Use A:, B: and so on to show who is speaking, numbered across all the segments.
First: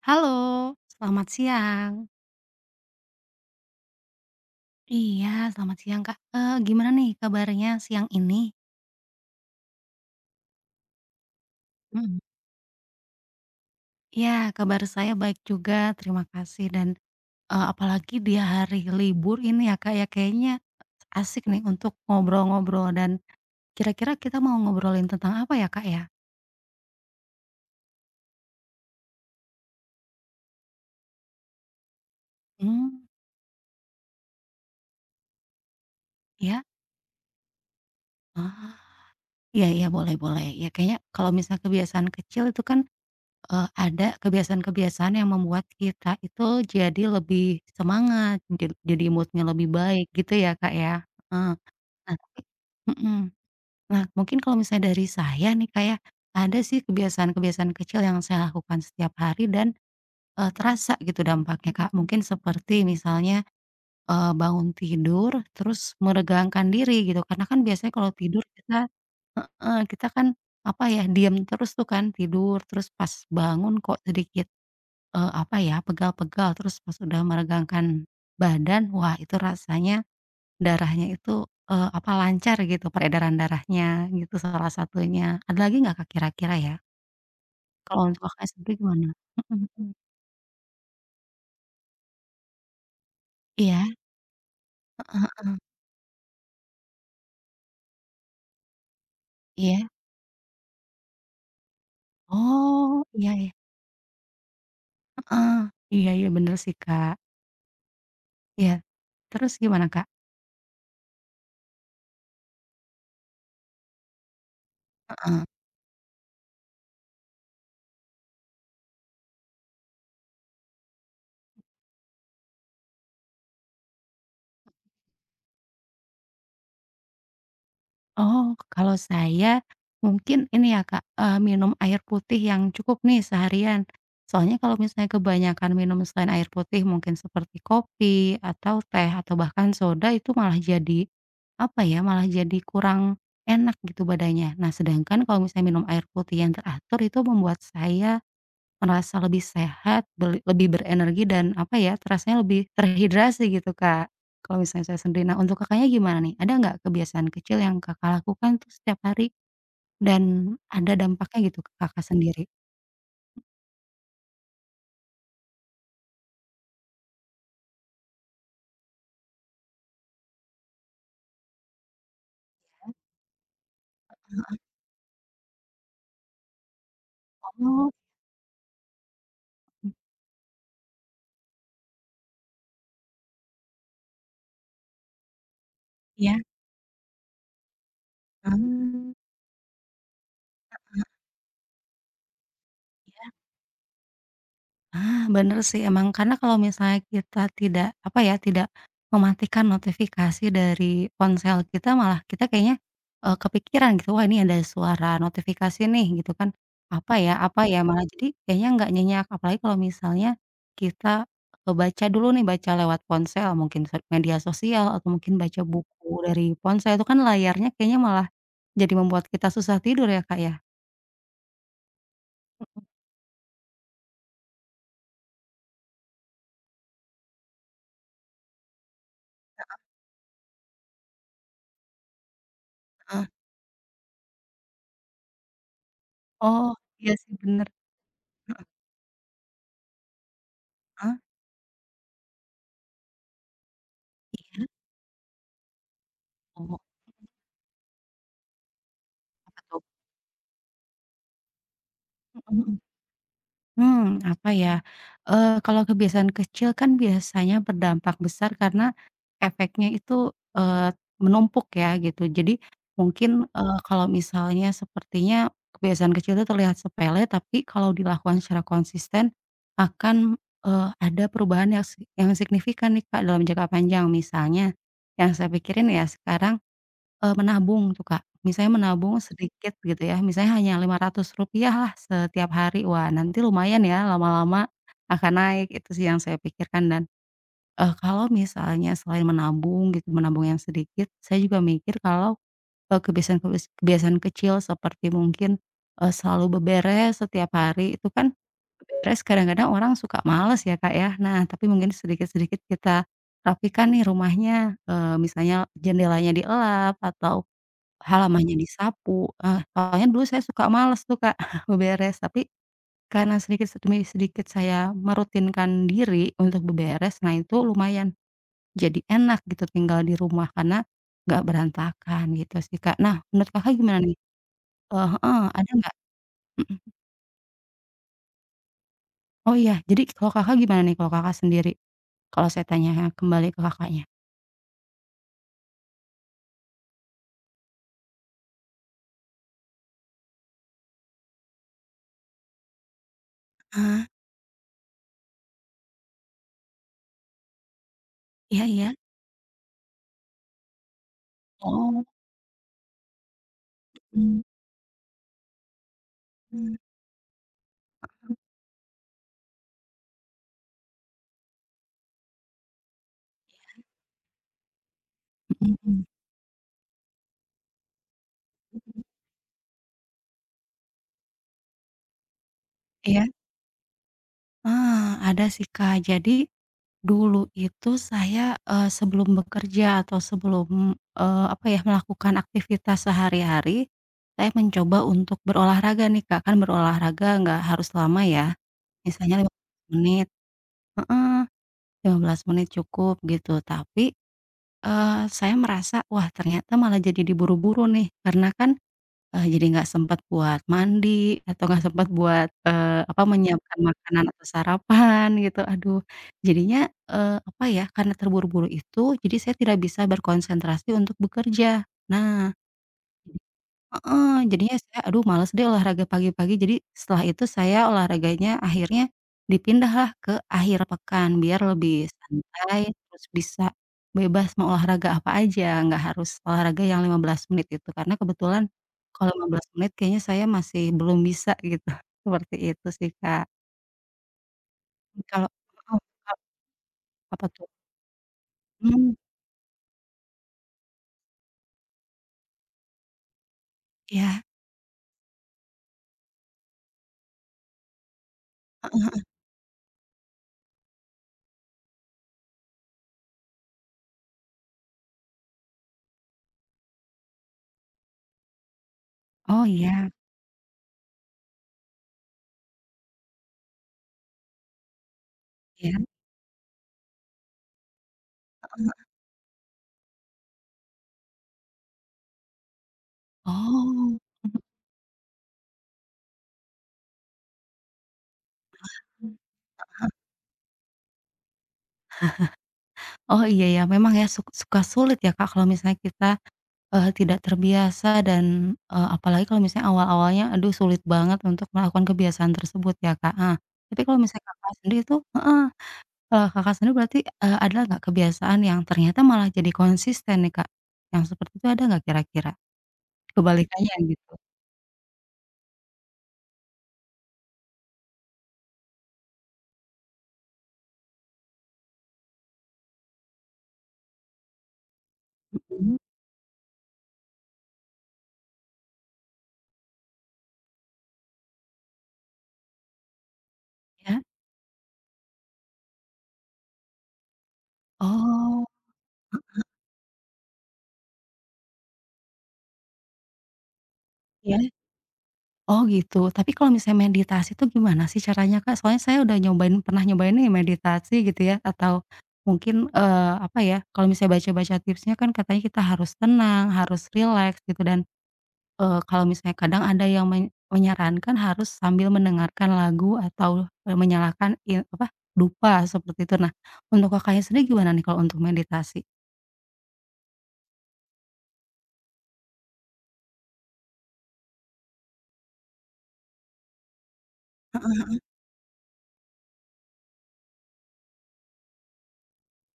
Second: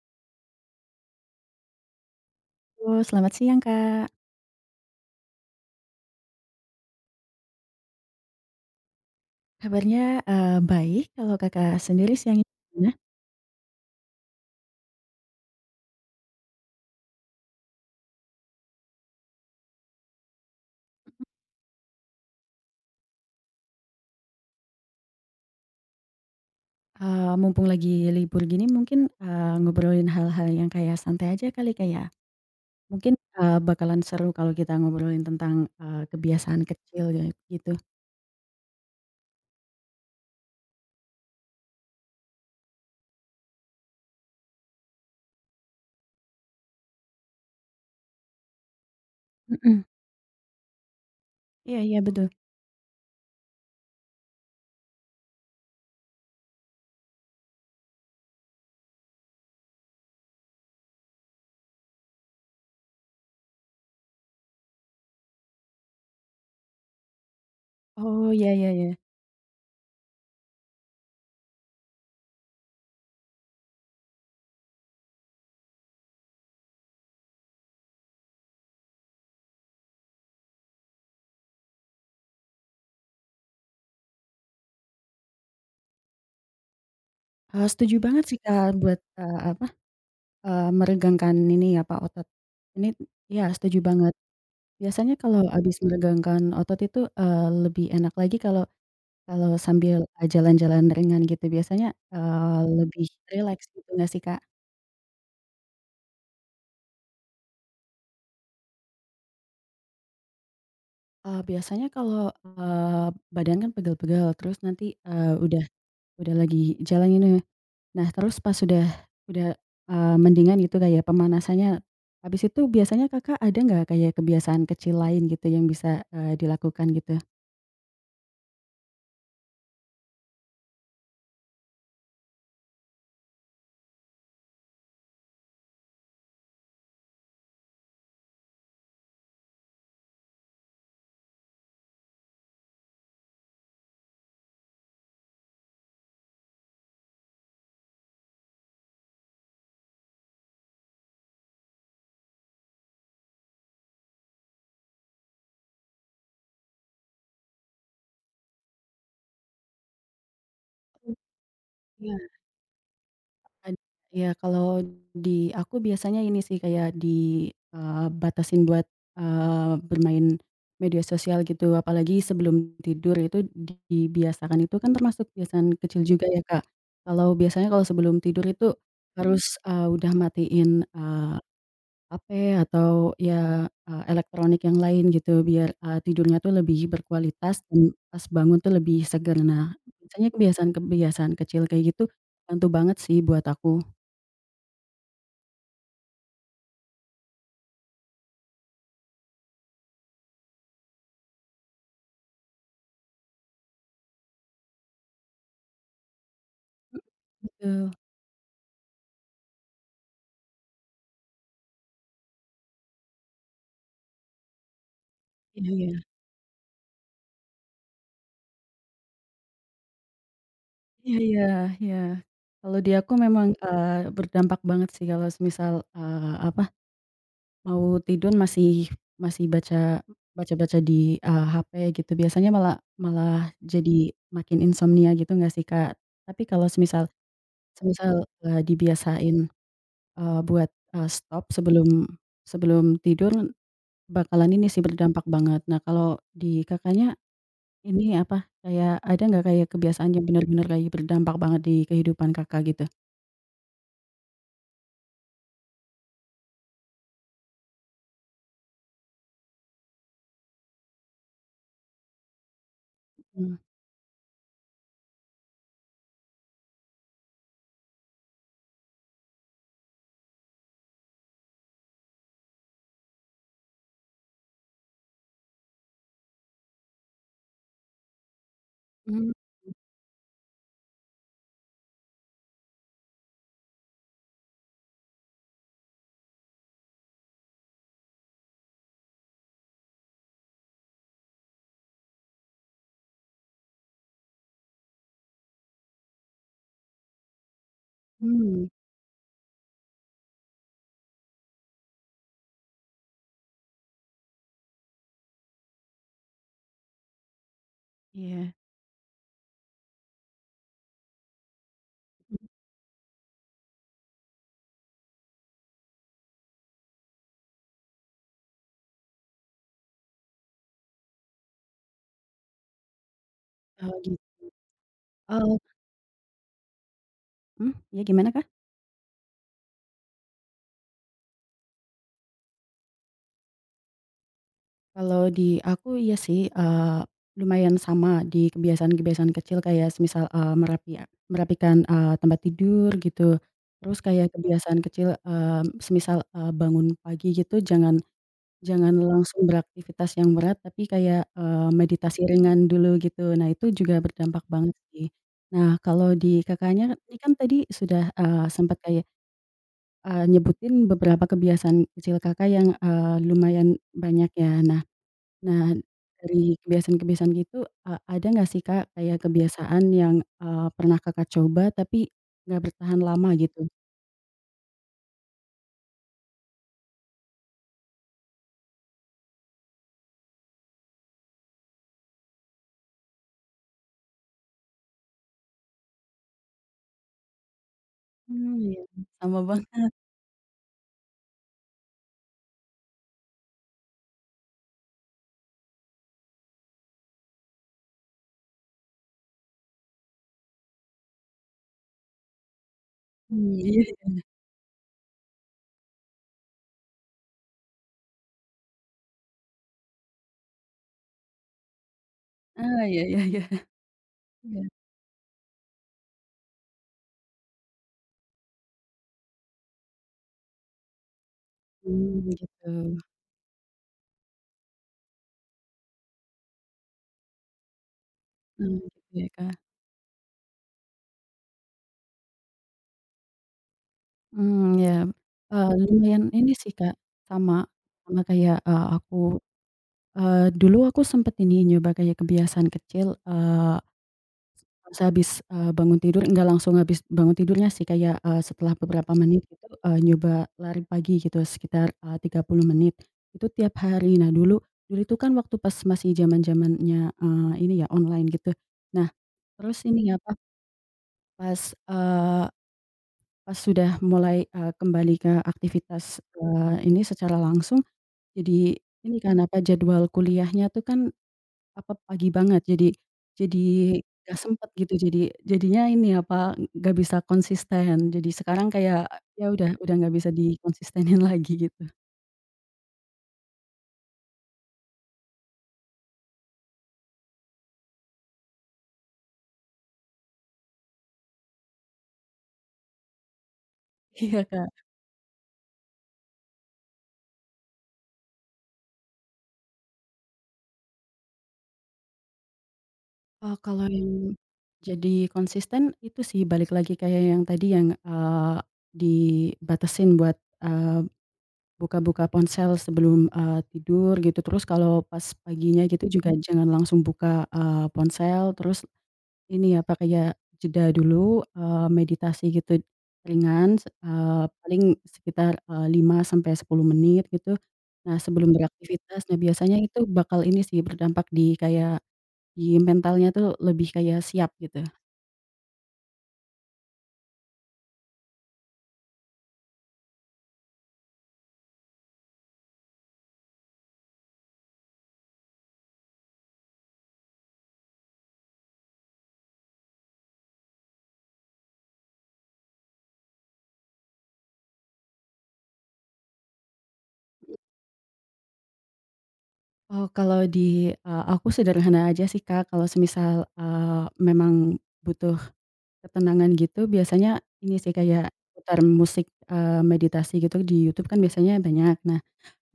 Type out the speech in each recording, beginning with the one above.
A: Halo, selamat siang.
B: Halo, selamat siang, Kak.
A: Iya, selamat siang, Kak. Gimana nih kabarnya siang ini?
B: Kabarnya, baik. Kalau Kakak sendiri
A: Mhm.
B: siang ini gimana?
A: Iya, kabar saya baik juga, terima kasih dan apalagi di hari libur ini ya, Kak, ya, kayaknya asik nih untuk ngobrol-ngobrol dan kira-kira kita mau ngobrolin tentang apa ya, Kak, ya?
B: Mumpung lagi libur gini mungkin, ngobrolin hal-hal yang kayak santai aja kali, kayak, ya?
A: Mmm,
B: Mungkin, bakalan seru kalau kita ngobrolin tentang, kebiasaan
A: ya.
B: kecil ya gitu.
A: Oh, iya iya, boleh boleh. Ya kayaknya kalau misalnya kebiasaan kecil itu kan ada kebiasaan-kebiasaan yang membuat kita itu jadi lebih semangat, jadi moodnya lebih
B: Mhm,
A: baik gitu ya, Kak, ya? Heeh.
B: iya iya,
A: Nah
B: betul.
A: tapi mhm. Nah mungkin kalau misalnya dari saya nih, kayak ada sih kebiasaan-kebiasaan kecil yang saya lakukan setiap hari dan terasa gitu dampaknya, Kak. Mungkin seperti misalnya, bangun tidur terus meregangkan diri gitu, karena kan biasanya kalau
B: Oh,
A: tidur
B: iya iya
A: kita
B: iya.
A: heeh, kita kan apa ya, diam terus tuh kan tidur, terus pas bangun kok sedikit apa ya, pegal-pegal, terus pas udah meregangkan badan, wah itu rasanya darahnya itu, apa, lancar gitu peredaran darahnya, gitu salah satunya. Ada lagi nggak Kak kira-kira ya?
B: Setuju
A: Kalau untuk
B: banget sih,
A: Kakak sendiri
B: Kak, buat,
A: gimana? Mhm
B: apa,
A: mhm.
B: meregangkan ini ya, Pak, otot. Ini ya setuju
A: Iya
B: banget. Biasanya kalau habis meregangkan otot itu, lebih enak lagi kalau Kalau
A: iya.
B: sambil, jalan-jalan ringan gitu biasanya,
A: Oh,
B: lebih
A: iya iya.
B: rileks gitu nggak sih, Kak?
A: Iya iya, bener sih Kak. Iya. Terus gimana Kak?
B: Biasanya kalau, badan kan pegel-pegel terus nanti, udah lagi jalan ini, nah terus pas udah, mendingan gitu kayak pemanasannya, habis itu biasanya Kakak ada nggak kayak kebiasaan kecil lain gitu yang bisa, dilakukan gitu?
A: Oh, kalau saya mungkin ini ya Kak, minum air putih yang cukup nih seharian. Soalnya kalau misalnya kebanyakan minum selain air putih mungkin seperti kopi atau teh atau bahkan soda itu malah jadi, apa ya, malah jadi kurang enak gitu badannya. Nah sedangkan kalau misalnya minum air putih yang teratur itu membuat saya merasa lebih sehat, beli lebih berenergi dan apa ya, terasanya lebih terhidrasi gitu, Kak, kalau misalnya saya sendiri. Nah, untuk Kakaknya gimana nih? Ada nggak kebiasaan kecil yang Kakak lakukan tuh setiap hari dan ada dampaknya gitu ke Kakak
B: Iya.
A: sendiri?
B: Ad ya, kalau di aku biasanya ini sih kayak di, batasin buat, bermain media sosial gitu apalagi sebelum tidur itu dibiasakan itu kan termasuk kebiasaan kecil juga ya, Kak. Kalau biasanya kalau
A: Oh,
B: sebelum tidur itu harus, udah matiin, HP atau ya, elektronik yang lain gitu biar,
A: iya,
B: tidurnya tuh lebih berkualitas dan pas bangun tuh lebih
A: mmm.
B: seger. Nah, biasanya kebiasaan-kebiasaan kecil kayak gitu bantu banget sih buat aku.
A: Ah, bener sih emang karena kalau misalnya kita tidak, apa ya, tidak mematikan notifikasi dari ponsel kita malah kita kayaknya, kepikiran gitu, "Wah ini ada suara notifikasi nih," gitu kan, "Apa ya apa ya?"
B: Betul,
A: Malah jadi kayaknya nggak nyenyak. Apalagi kalau misalnya kita, baca dulu nih, baca lewat ponsel mungkin se media sosial atau mungkin baca
B: iya iya.
A: buku dari ponsel itu kan layarnya kayaknya malah jadi membuat kita susah tidur ya, Kak, ya?
B: Iya iya iya. Kalau
A: Mhm,
B: di aku memang, berdampak banget sih kalau semisal, apa, mau tidur masih masih baca-baca di, HP gitu, biasanya malah
A: heeh.
B: malah jadi makin insomnia gitu nggak sih, Kak? Tapi kalau
A: Oh,
B: semisal
A: iya sih bener.
B: semisal, dibiasain, buat,
A: Heeh,
B: stop sebelum sebelum tidur bakalan
A: iya?
B: ini sih berdampak banget. Nah, kalau di
A: Oh,
B: Kakaknya ini apa, kayak ada nggak
A: apa
B: kayak
A: tuh?
B: kebiasaan yang bener-bener kayak berdampak banget di kehidupan
A: Mhm
B: Kakak
A: mhm.
B: gitu?
A: Mmm, apa ya, eee, kalau kebiasaan kecil kan biasanya berdampak besar karena efeknya itu, eee, menumpuk ya gitu. Jadi mungkin,
B: Mmm,
A: eee, kalau misalnya sepertinya kebiasaan kecil itu terlihat sepele, tapi kalau dilakukan secara konsisten akan, ada perubahan yang yang signifikan nih Kak dalam jangka panjang. Misalnya yang saya pikirin ya sekarang eee, menabung tuh, Kak. Misalnya menabung Mhm.
B: mmm,
A: sedikit gitu ya, misalnya hanya 500 rupiah lah setiap hari, wah nanti lumayan ya lama-lama akan naik, itu sih yang saya pikirkan dan, kalau misalnya selain menabung gitu, menabung yang sedikit, saya juga mikir kalau, kebiasaan kecil seperti mungkin, selalu beberes setiap hari, itu kan
B: mmm.
A: beberes kadang-kadang orang suka males ya, Kak, ya. Nah, tapi mungkin sedikit-sedikit kita rapikan nih rumahnya, eee, misalnya jendelanya dielap atau
B: Iya,
A: halamannya disapu, eee, awalnya dulu saya suka males tuh, Kak, beberes, tapi
B: mhm,
A: karena sedikit demi sedikit saya merutinkan diri untuk beberes, nah itu lumayan jadi enak gitu tinggal di rumah karena nggak berantakan gitu sih, Kak. Nah, menurut Kakak gimana
B: oh,
A: nih? Eee, heeh,
B: oh,
A: ada nggak? Mhm.
B: mmm, iya, gimana, Kak?
A: Oh iya, jadi kalau Kakak gimana nih kalau Kakak sendiri? Kalau saya tanya kembali ke Kakaknya.
B: Kalau di aku iya sih, lumayan sama di kebiasaan-kebiasaan kecil kayak semisal, merapikan, tempat tidur gitu, terus
A: Ah,
B: kayak kebiasaan kecil, semisal, bangun pagi gitu jangan
A: iya iya.
B: Jangan langsung beraktivitas yang berat, tapi kayak,
A: Oh,
B: meditasi ringan dulu gitu. Nah, itu juga
A: mmm.
B: berdampak banget sih. Nah, kalau di
A: Mmm.
B: Kakaknya, ini kan tadi sudah, sempat kayak, nyebutin beberapa kebiasaan kecil Kakak yang, lumayan banyak ya. Nah nah,
A: Mhm mhm.
B: dari kebiasaan-kebiasaan gitu, ada nggak sih, Kak, kayak kebiasaan yang, pernah Kakak coba tapi nggak bertahan
A: Iya?
B: lama gitu?
A: Ah, ada sih, Kak. Jadi dulu itu saya, sebelum bekerja atau sebelum, apa ya, melakukan aktivitas sehari-hari, saya mencoba untuk berolahraga nih, Kak, kan berolahraga nggak harus lama
B: Mmm,
A: ya,
B: iya. Sama
A: misalnya lima
B: banget.
A: belas menit heeh, 15 menit cukup gitu. Tapi, saya merasa, wah ternyata malah jadi diburu-buru nih, karena kan eee, jadi nggak sempat buat mandi atau nggak sempat buat, apa,
B: Mmm,
A: menyiapkan
B: iya.
A: makanan atau sarapan gitu, aduh. Jadinya, apa ya, karena terburu-buru itu, jadi saya tidak bisa berkonsentrasi untuk bekerja. Nah
B: Ah, ya ya ya.
A: heeh,
B: Iya.
A: jadinya saya, aduh males deh olahraga pagi-pagi, jadi setelah itu saya olahraganya akhirnya dipindahlah ke akhir pekan, biar lebih
B: Mmm, gitu.
A: santai, terus bisa bebas mau olahraga apa aja, nggak harus olahraga yang 15 menit itu, karena kebetulan
B: Mmm, gitu ya,
A: kalau
B: Kak.
A: 15 menit kayaknya saya masih belum bisa gitu, seperti itu sih, Kak.
B: Mmm, ya,
A: Kalau heeh,
B: lumayan
A: kap
B: ini sih, Kak,
A: apa
B: sama
A: tuh?
B: sama kayak,
A: Hmm,
B: aku, dulu aku sempet ini nyoba kayak kebiasaan kecil,
A: ya.
B: sehabis, bangun tidur nggak langsung habis bangun tidurnya sih, kayak, setelah beberapa menit gitu, nyoba lari pagi gitu sekitar, 30 menit, itu tiap hari. Nah, dulu dulu itu kan waktu pas masih zaman-zamannya, ini ya, online gitu. Nah,
A: Oh
B: terus
A: iya,
B: ini apa, pas, eee Pas sudah mulai, kembali ke
A: iya.
B: aktivitas, ini secara langsung jadi ini kan, apa, jadwal kuliahnya tuh kan, apa, pagi banget jadi
A: Oh,
B: nggak sempet gitu jadinya ini, apa, nggak bisa konsisten. Jadi sekarang kayak ya udah nggak bisa dikonsistenin lagi gitu.
A: Oh iya ya, memang ya suka sulit ya, Kak, kalau misalnya kita eee, tidak terbiasa dan, apalagi kalau misalnya awal-awalnya aduh sulit banget untuk melakukan kebiasaan tersebut ya, Kak, heeh. Tapi kalau
B: Iya,
A: misalnya Kakak
B: Kak.
A: sendiri tuh heeh, eee, Kakak sendiri berarti, ada nggak kebiasaan yang ternyata malah jadi konsisten nih, Kak? Yang seperti itu ada nggak kira-kira?
B: Kalau
A: Kebalikannya gitu?
B: yang jadi konsisten itu sih balik lagi kayak yang tadi yang, dibatasin buat, eee Buka-buka ponsel sebelum, tidur gitu, terus kalau pas paginya
A: Mhm,
B: gitu juga jangan langsung buka, ponsel, terus ini ya pakai ya jeda dulu, meditasi gitu ringan,
A: ya?
B: paling sekitar, 5 sampai 10 menit gitu. Nah sebelum
A: Oh,
B: beraktivitas, nah biasanya itu bakal ini sih berdampak di kayak di mentalnya tuh lebih kayak siap
A: ya.
B: gitu.
A: Oh gitu, tapi kalau misalnya meditasi tuh gimana sih caranya, Kak? Soalnya saya udah nyobain pernah nyobain nih meditasi gitu ya, atau mungkin, apa ya, kalau misalnya baca-baca tipsnya kan katanya kita harus tenang, harus rileks gitu dan, kalau misalnya kadang ada yang menyarankan harus sambil mendengarkan lagu atau, menyalakan i apa, dupa seperti itu. Nah, untuk Kakaknya sendiri gimana nih kalau untuk meditasi?
B: Oh kalau di, aku sederhana aja sih, Kak, kalau semisal, memang butuh ketenangan gitu biasanya ini sih kayak putar musik, meditasi gitu di YouTube kan biasanya banyak. Nah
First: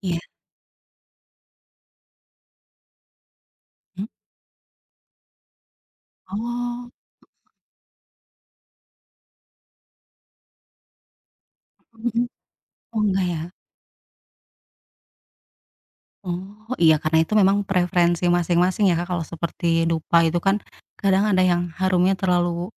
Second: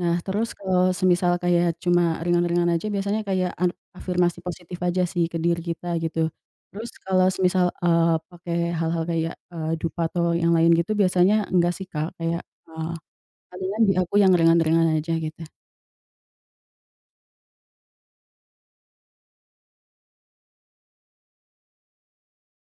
B: nah
A: Iya.
B: terus kalau semisal kayak cuma ringan-ringan aja biasanya kayak
A: Mhm?
B: afirmasi positif aja sih ke diri kita gitu. Terus
A: Oh,
B: kalau semisal, pakai hal-hal kayak, dupa atau yang lain gitu biasanya enggak sih, Kak,
A: mhm.
B: kayak, eee,
A: Oh enggak ya?
B: palingan di aku yang ringan-ringan aja gitu.
A: Oh, iya karena itu memang preferensi masing-masing ya Kak, kalau seperti dupa itu kan kadang ada yang harumnya terlalu,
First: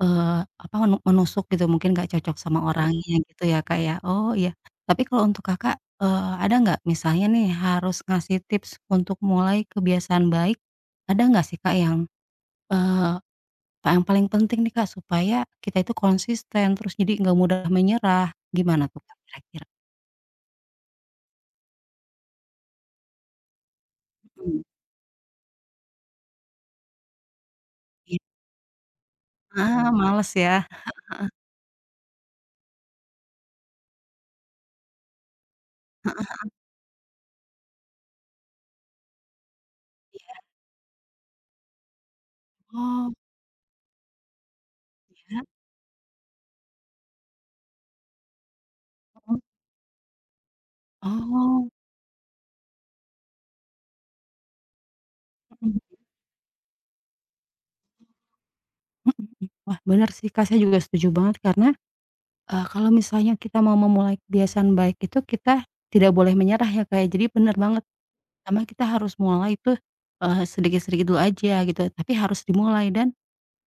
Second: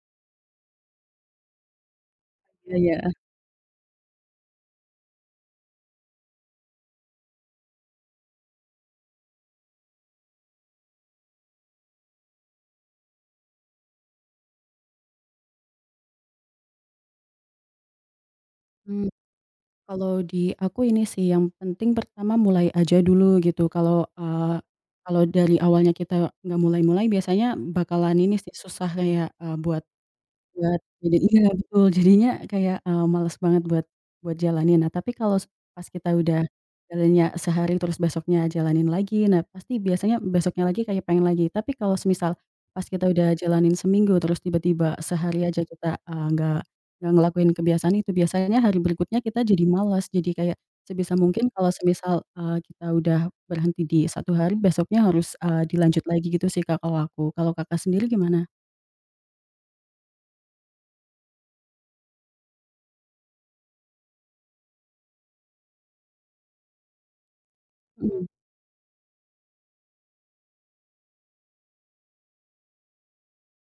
A: eee, apa, menusuk gitu mungkin nggak cocok sama Mhm.
B: Iya iya.
A: orangnya gitu ya Kak ya, oh iya. Tapi kalau untuk Kakak, ada nggak misalnya nih harus ngasih tips untuk mulai kebiasaan baik, ada nggak sih Kak yang, eee, yang paling penting nih Kak supaya kita itu konsisten terus jadi nggak mudah menyerah, gimana tuh
B: Mmm.
A: Kak kira-kira?
B: Kalau di aku ini sih, yang penting pertama mulai aja dulu gitu. Kalau, eee,
A: Mhm,
B: kalau dari awalnya kita nggak mulai-mulai biasanya bakalan
A: iya,
B: ini sih susah kayak, buat
A: ah, males ya?
B: Buat jadi iya betul, jadinya kayak, males banget buat buat jalanin. Nah, tapi kalau pas kita udah jalannya sehari terus besoknya jalanin lagi, nah pasti biasanya besoknya lagi kayak pengen lagi. Tapi kalau semisal pas kita
A: Oh,
B: udah jalanin seminggu terus tiba-tiba
A: ya?
B: sehari aja kita, nggak ngelakuin kebiasaan itu, biasanya hari berikutnya
A: Mhm.
B: kita jadi malas. Jadi kayak sebisa mungkin kalau
A: Oh,
B: semisal, kita udah berhenti di satu hari, besoknya harus,
A: mhm mhm
B: dilanjut lagi gitu sih, Kak, kalau aku. Kalau Kakak sendiri gimana?
A: mhm. Wah, bener sih, Kak, saya juga setuju banget karena, kalau misalnya kita mau memulai kebiasaan baik itu kita tidak boleh menyerah ya, Kak, ya. Jadi bener banget,
B: Mhm.
A: pertama kita harus mulai tuh, sedikit-sedikit dulu aja gitu, tapi harus dimulai dan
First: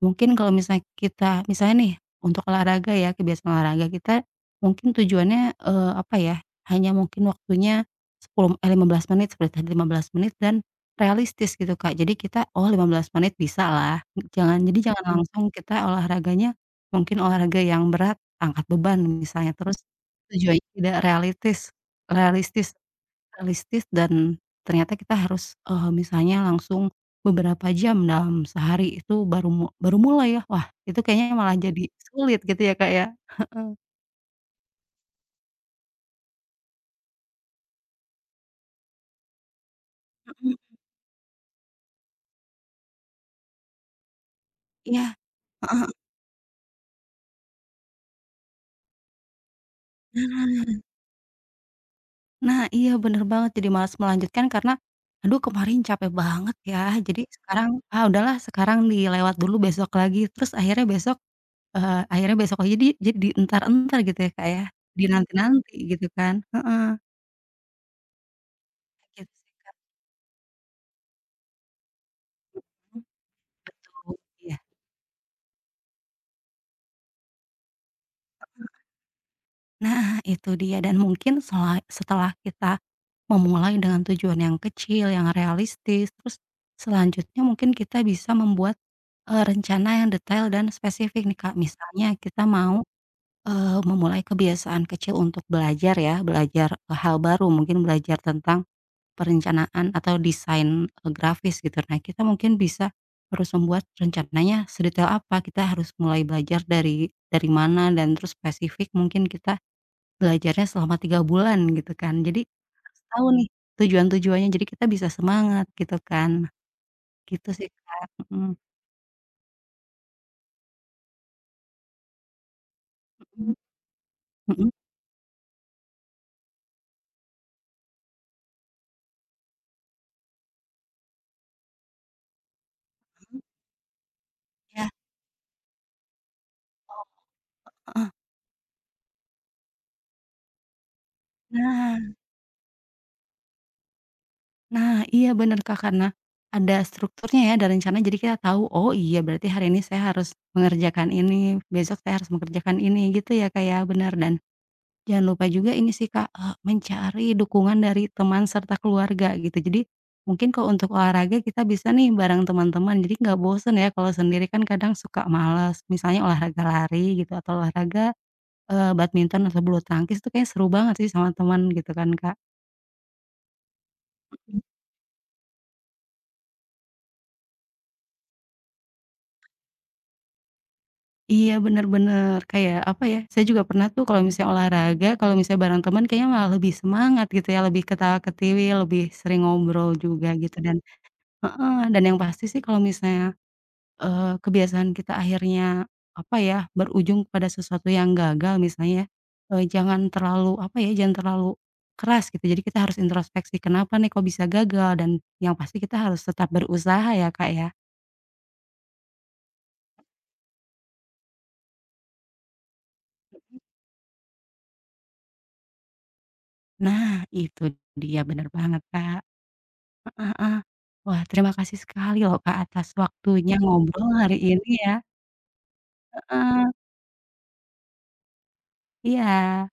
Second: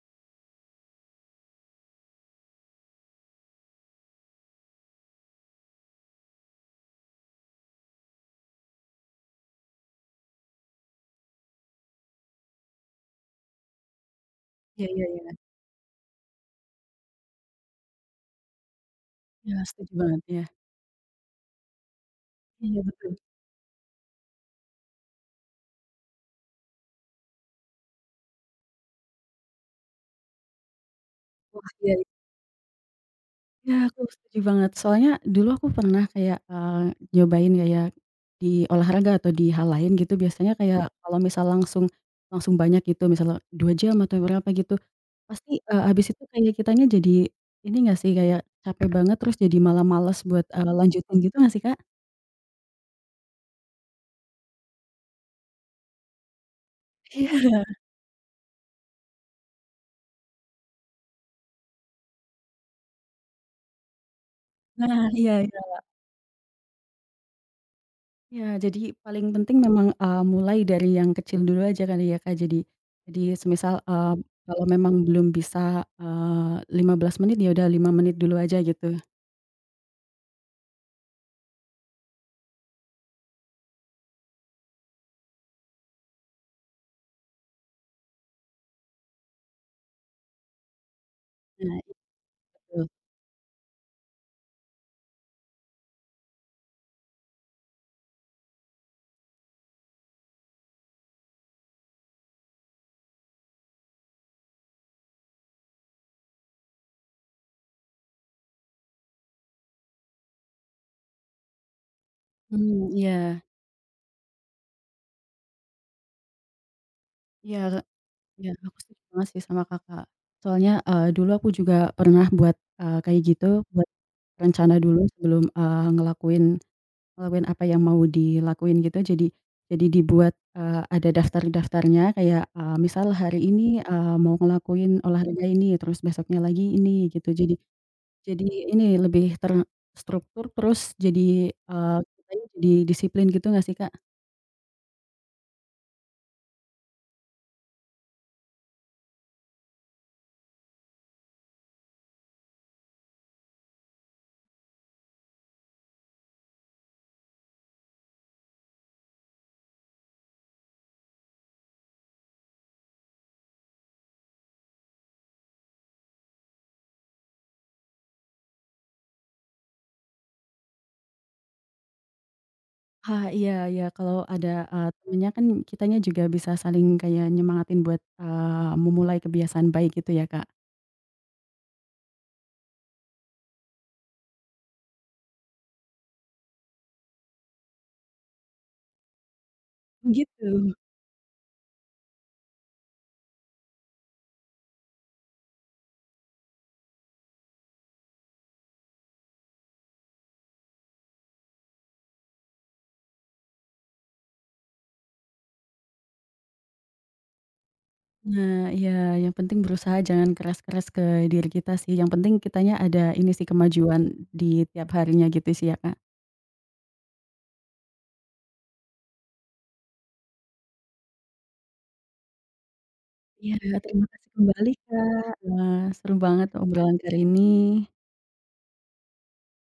A: mungkin kalau misalnya kita misalnya nih, untuk olahraga ya, kebiasaan olahraga kita, mungkin tujuannya, apa ya, hanya mungkin waktunya 10 eh, 15 menit seperti tadi 15 menit dan realistis gitu, Kak. Jadi kita, "Oh 15 menit bisa lah. Jangan
B: Iya
A: jadi jangan
B: iya
A: Mhm.
B: iya.
A: langsung kita olahraganya mungkin olahraga yang berat, angkat beban misalnya,
B: Iya,
A: terus
B: setuju banget, iya.
A: tujuannya tidak realistis realistis.
B: Iya, betul.
A: Realistis dan ternyata kita harus, misalnya langsung beberapa jam dalam sehari itu baru mulai ya. Wah, itu kayaknya malah
B: Wah,
A: jadi sulit gitu ya, Kak, ya?
B: Iya, aku setuju banget. Soalnya dulu aku pernah kayak, nyobain kayak di olahraga atau di hal lain gitu, biasanya
A: Mhm,
B: kayak kalau misal langsung langsung banyak gitu, misalnya 2 jam atau berapa gitu,
A: iya.
B: pasti, habis itu kayak kitanya jadi ini nggak sih, kayak capek banget, terus jadi malah males buat,
A: Nah.
B: lanjutin gitu nggak sih, Kak?
A: Nah, iya bener banget jadi malas melanjutkan karena, "Aduh kemarin capek banget ya, jadi
B: Iya.
A: sekarang ah udahlah sekarang dilewat dulu besok lagi." Terus akhirnya besok, akhirnya besok aja di jadi dientar-entar gitu ya, Kak, ya?
B: Nah, iya.
A: Dinanti-nanti gitu kan? Heeh,
B: Ya, jadi
A: gitu
B: paling
A: sih,
B: penting
A: Kak.
B: memang, mulai dari yang kecil dulu aja kali ya, Kak. Jadi
A: Mhm,
B: jadi semisal,
A: betul. Iya.
B: kalau memang belum bisa, 15 menit, ya udah 5 menit dulu aja gitu.
A: Nah, itu dia dan mungkin sela setelah kita memulai dengan tujuan yang kecil, yang realistis, terus selanjutnya mungkin kita bisa membuat, rencana yang detail dan spesifik nih, Kak.
B: Nah
A: Misalnya kita
B: itu.
A: mau, memulai kebiasaan kecil untuk belajar ya, belajar eh, hal baru, mungkin belajar tentang perencanaan atau desain, grafis gitu. Nah, kita mungkin bisa harus membuat rencananya sedetail apa, kita harus mulai belajar dari mana dan terus spesifik mungkin kita belajarnya selama 3 bulan gitu kan. Jadi
B: Mmm,
A: harus tahu
B: iya.
A: nih tujuan-tujuannya, jadi kita bisa semangat gitu kan. Gitu
B: Iya
A: sih, Kak, mhm
B: iya, aku setuju banget sih sama Kakak. Soalnya, dulu aku juga pernah buat, kayak gitu,
A: mhm
B: buat
A: mhm
B: rencana dulu sebelum, ngelakuin Ngelakuin apa yang mau dilakuin gitu, jadi dibuat, ada daftar-daftarnya kayak, misal hari
A: mhm,
B: ini, mau
A: iya.
B: ngelakuin olahraga ini, terus besoknya lagi ini gitu. Jadi ini lebih terstruktur terus jadi, eee,
A: Nah
B: kitanya jadi disiplin gitu nggak sih, Kak?
A: nah, iya bener, Kak, karena ada strukturnya ya, ada rencana jadi kita tahu, "Oh iya berarti hari ini saya harus mengerjakan ini, besok saya harus mengerjakan ini." Gitu ya, Kak, ya, bener dan jangan lupa juga ini sih Kak, eee, mencari dukungan dari teman serta keluarga gitu. Jadi, mungkin kalau untuk olahraga kita bisa nih bareng teman-teman, jadi nggak bosen ya kalau sendiri kan kadang suka males. Misalnya olahraga lari gitu atau olahraga, badminton atau bulu tangkis itu kayaknya seru banget sih sama teman gitu kan Kak.
B: Ah, iya iya kalau ada,
A: Mhm.
B: temennya kan kitanya juga bisa saling kayak nyemangatin buat, memulai kebiasaan baik gitu ya, Kak?
A: Iya bener bener, kayak apa ya, saya juga pernah tuh kalau misalnya olahraga, kalau misalnya bareng teman kayaknya malah lebih semangat gitu ya, lebih ketawa-ketiwi, lebih sering ngobrol juga gitu
B: Gitu.
A: dan heeh, dan yang pasti sih kalau misalnya eee, kebiasaan kita akhirnya, apa ya, berujung pada sesuatu yang gagal misalnya, eee, jangan terlalu, apa ya, jangan terlalu keras gitu. Jadi kita harus introspeksi, kenapa nih kok bisa gagal dan yang pasti kita harus tetap berusaha ya, Kak, ya.
B: Nah, iya, yang penting berusaha jangan keras-keras ke diri kita sih, yang penting kitanya ada ini sih kemajuan di tiap harinya gitu sih ya, Kak.
A: Nah itu dia, bener banget, Kak. Heeh heeh. Wah terima kasih sekali loh, Kak, atas
B: Iya,
A: waktunya
B: terima
A: ngobrol
B: kasih
A: hari ini
B: kembali,
A: ya.
B: Kak. Wah, seru banget
A: Heeh,
B: obrolan kali ini.
A: iya.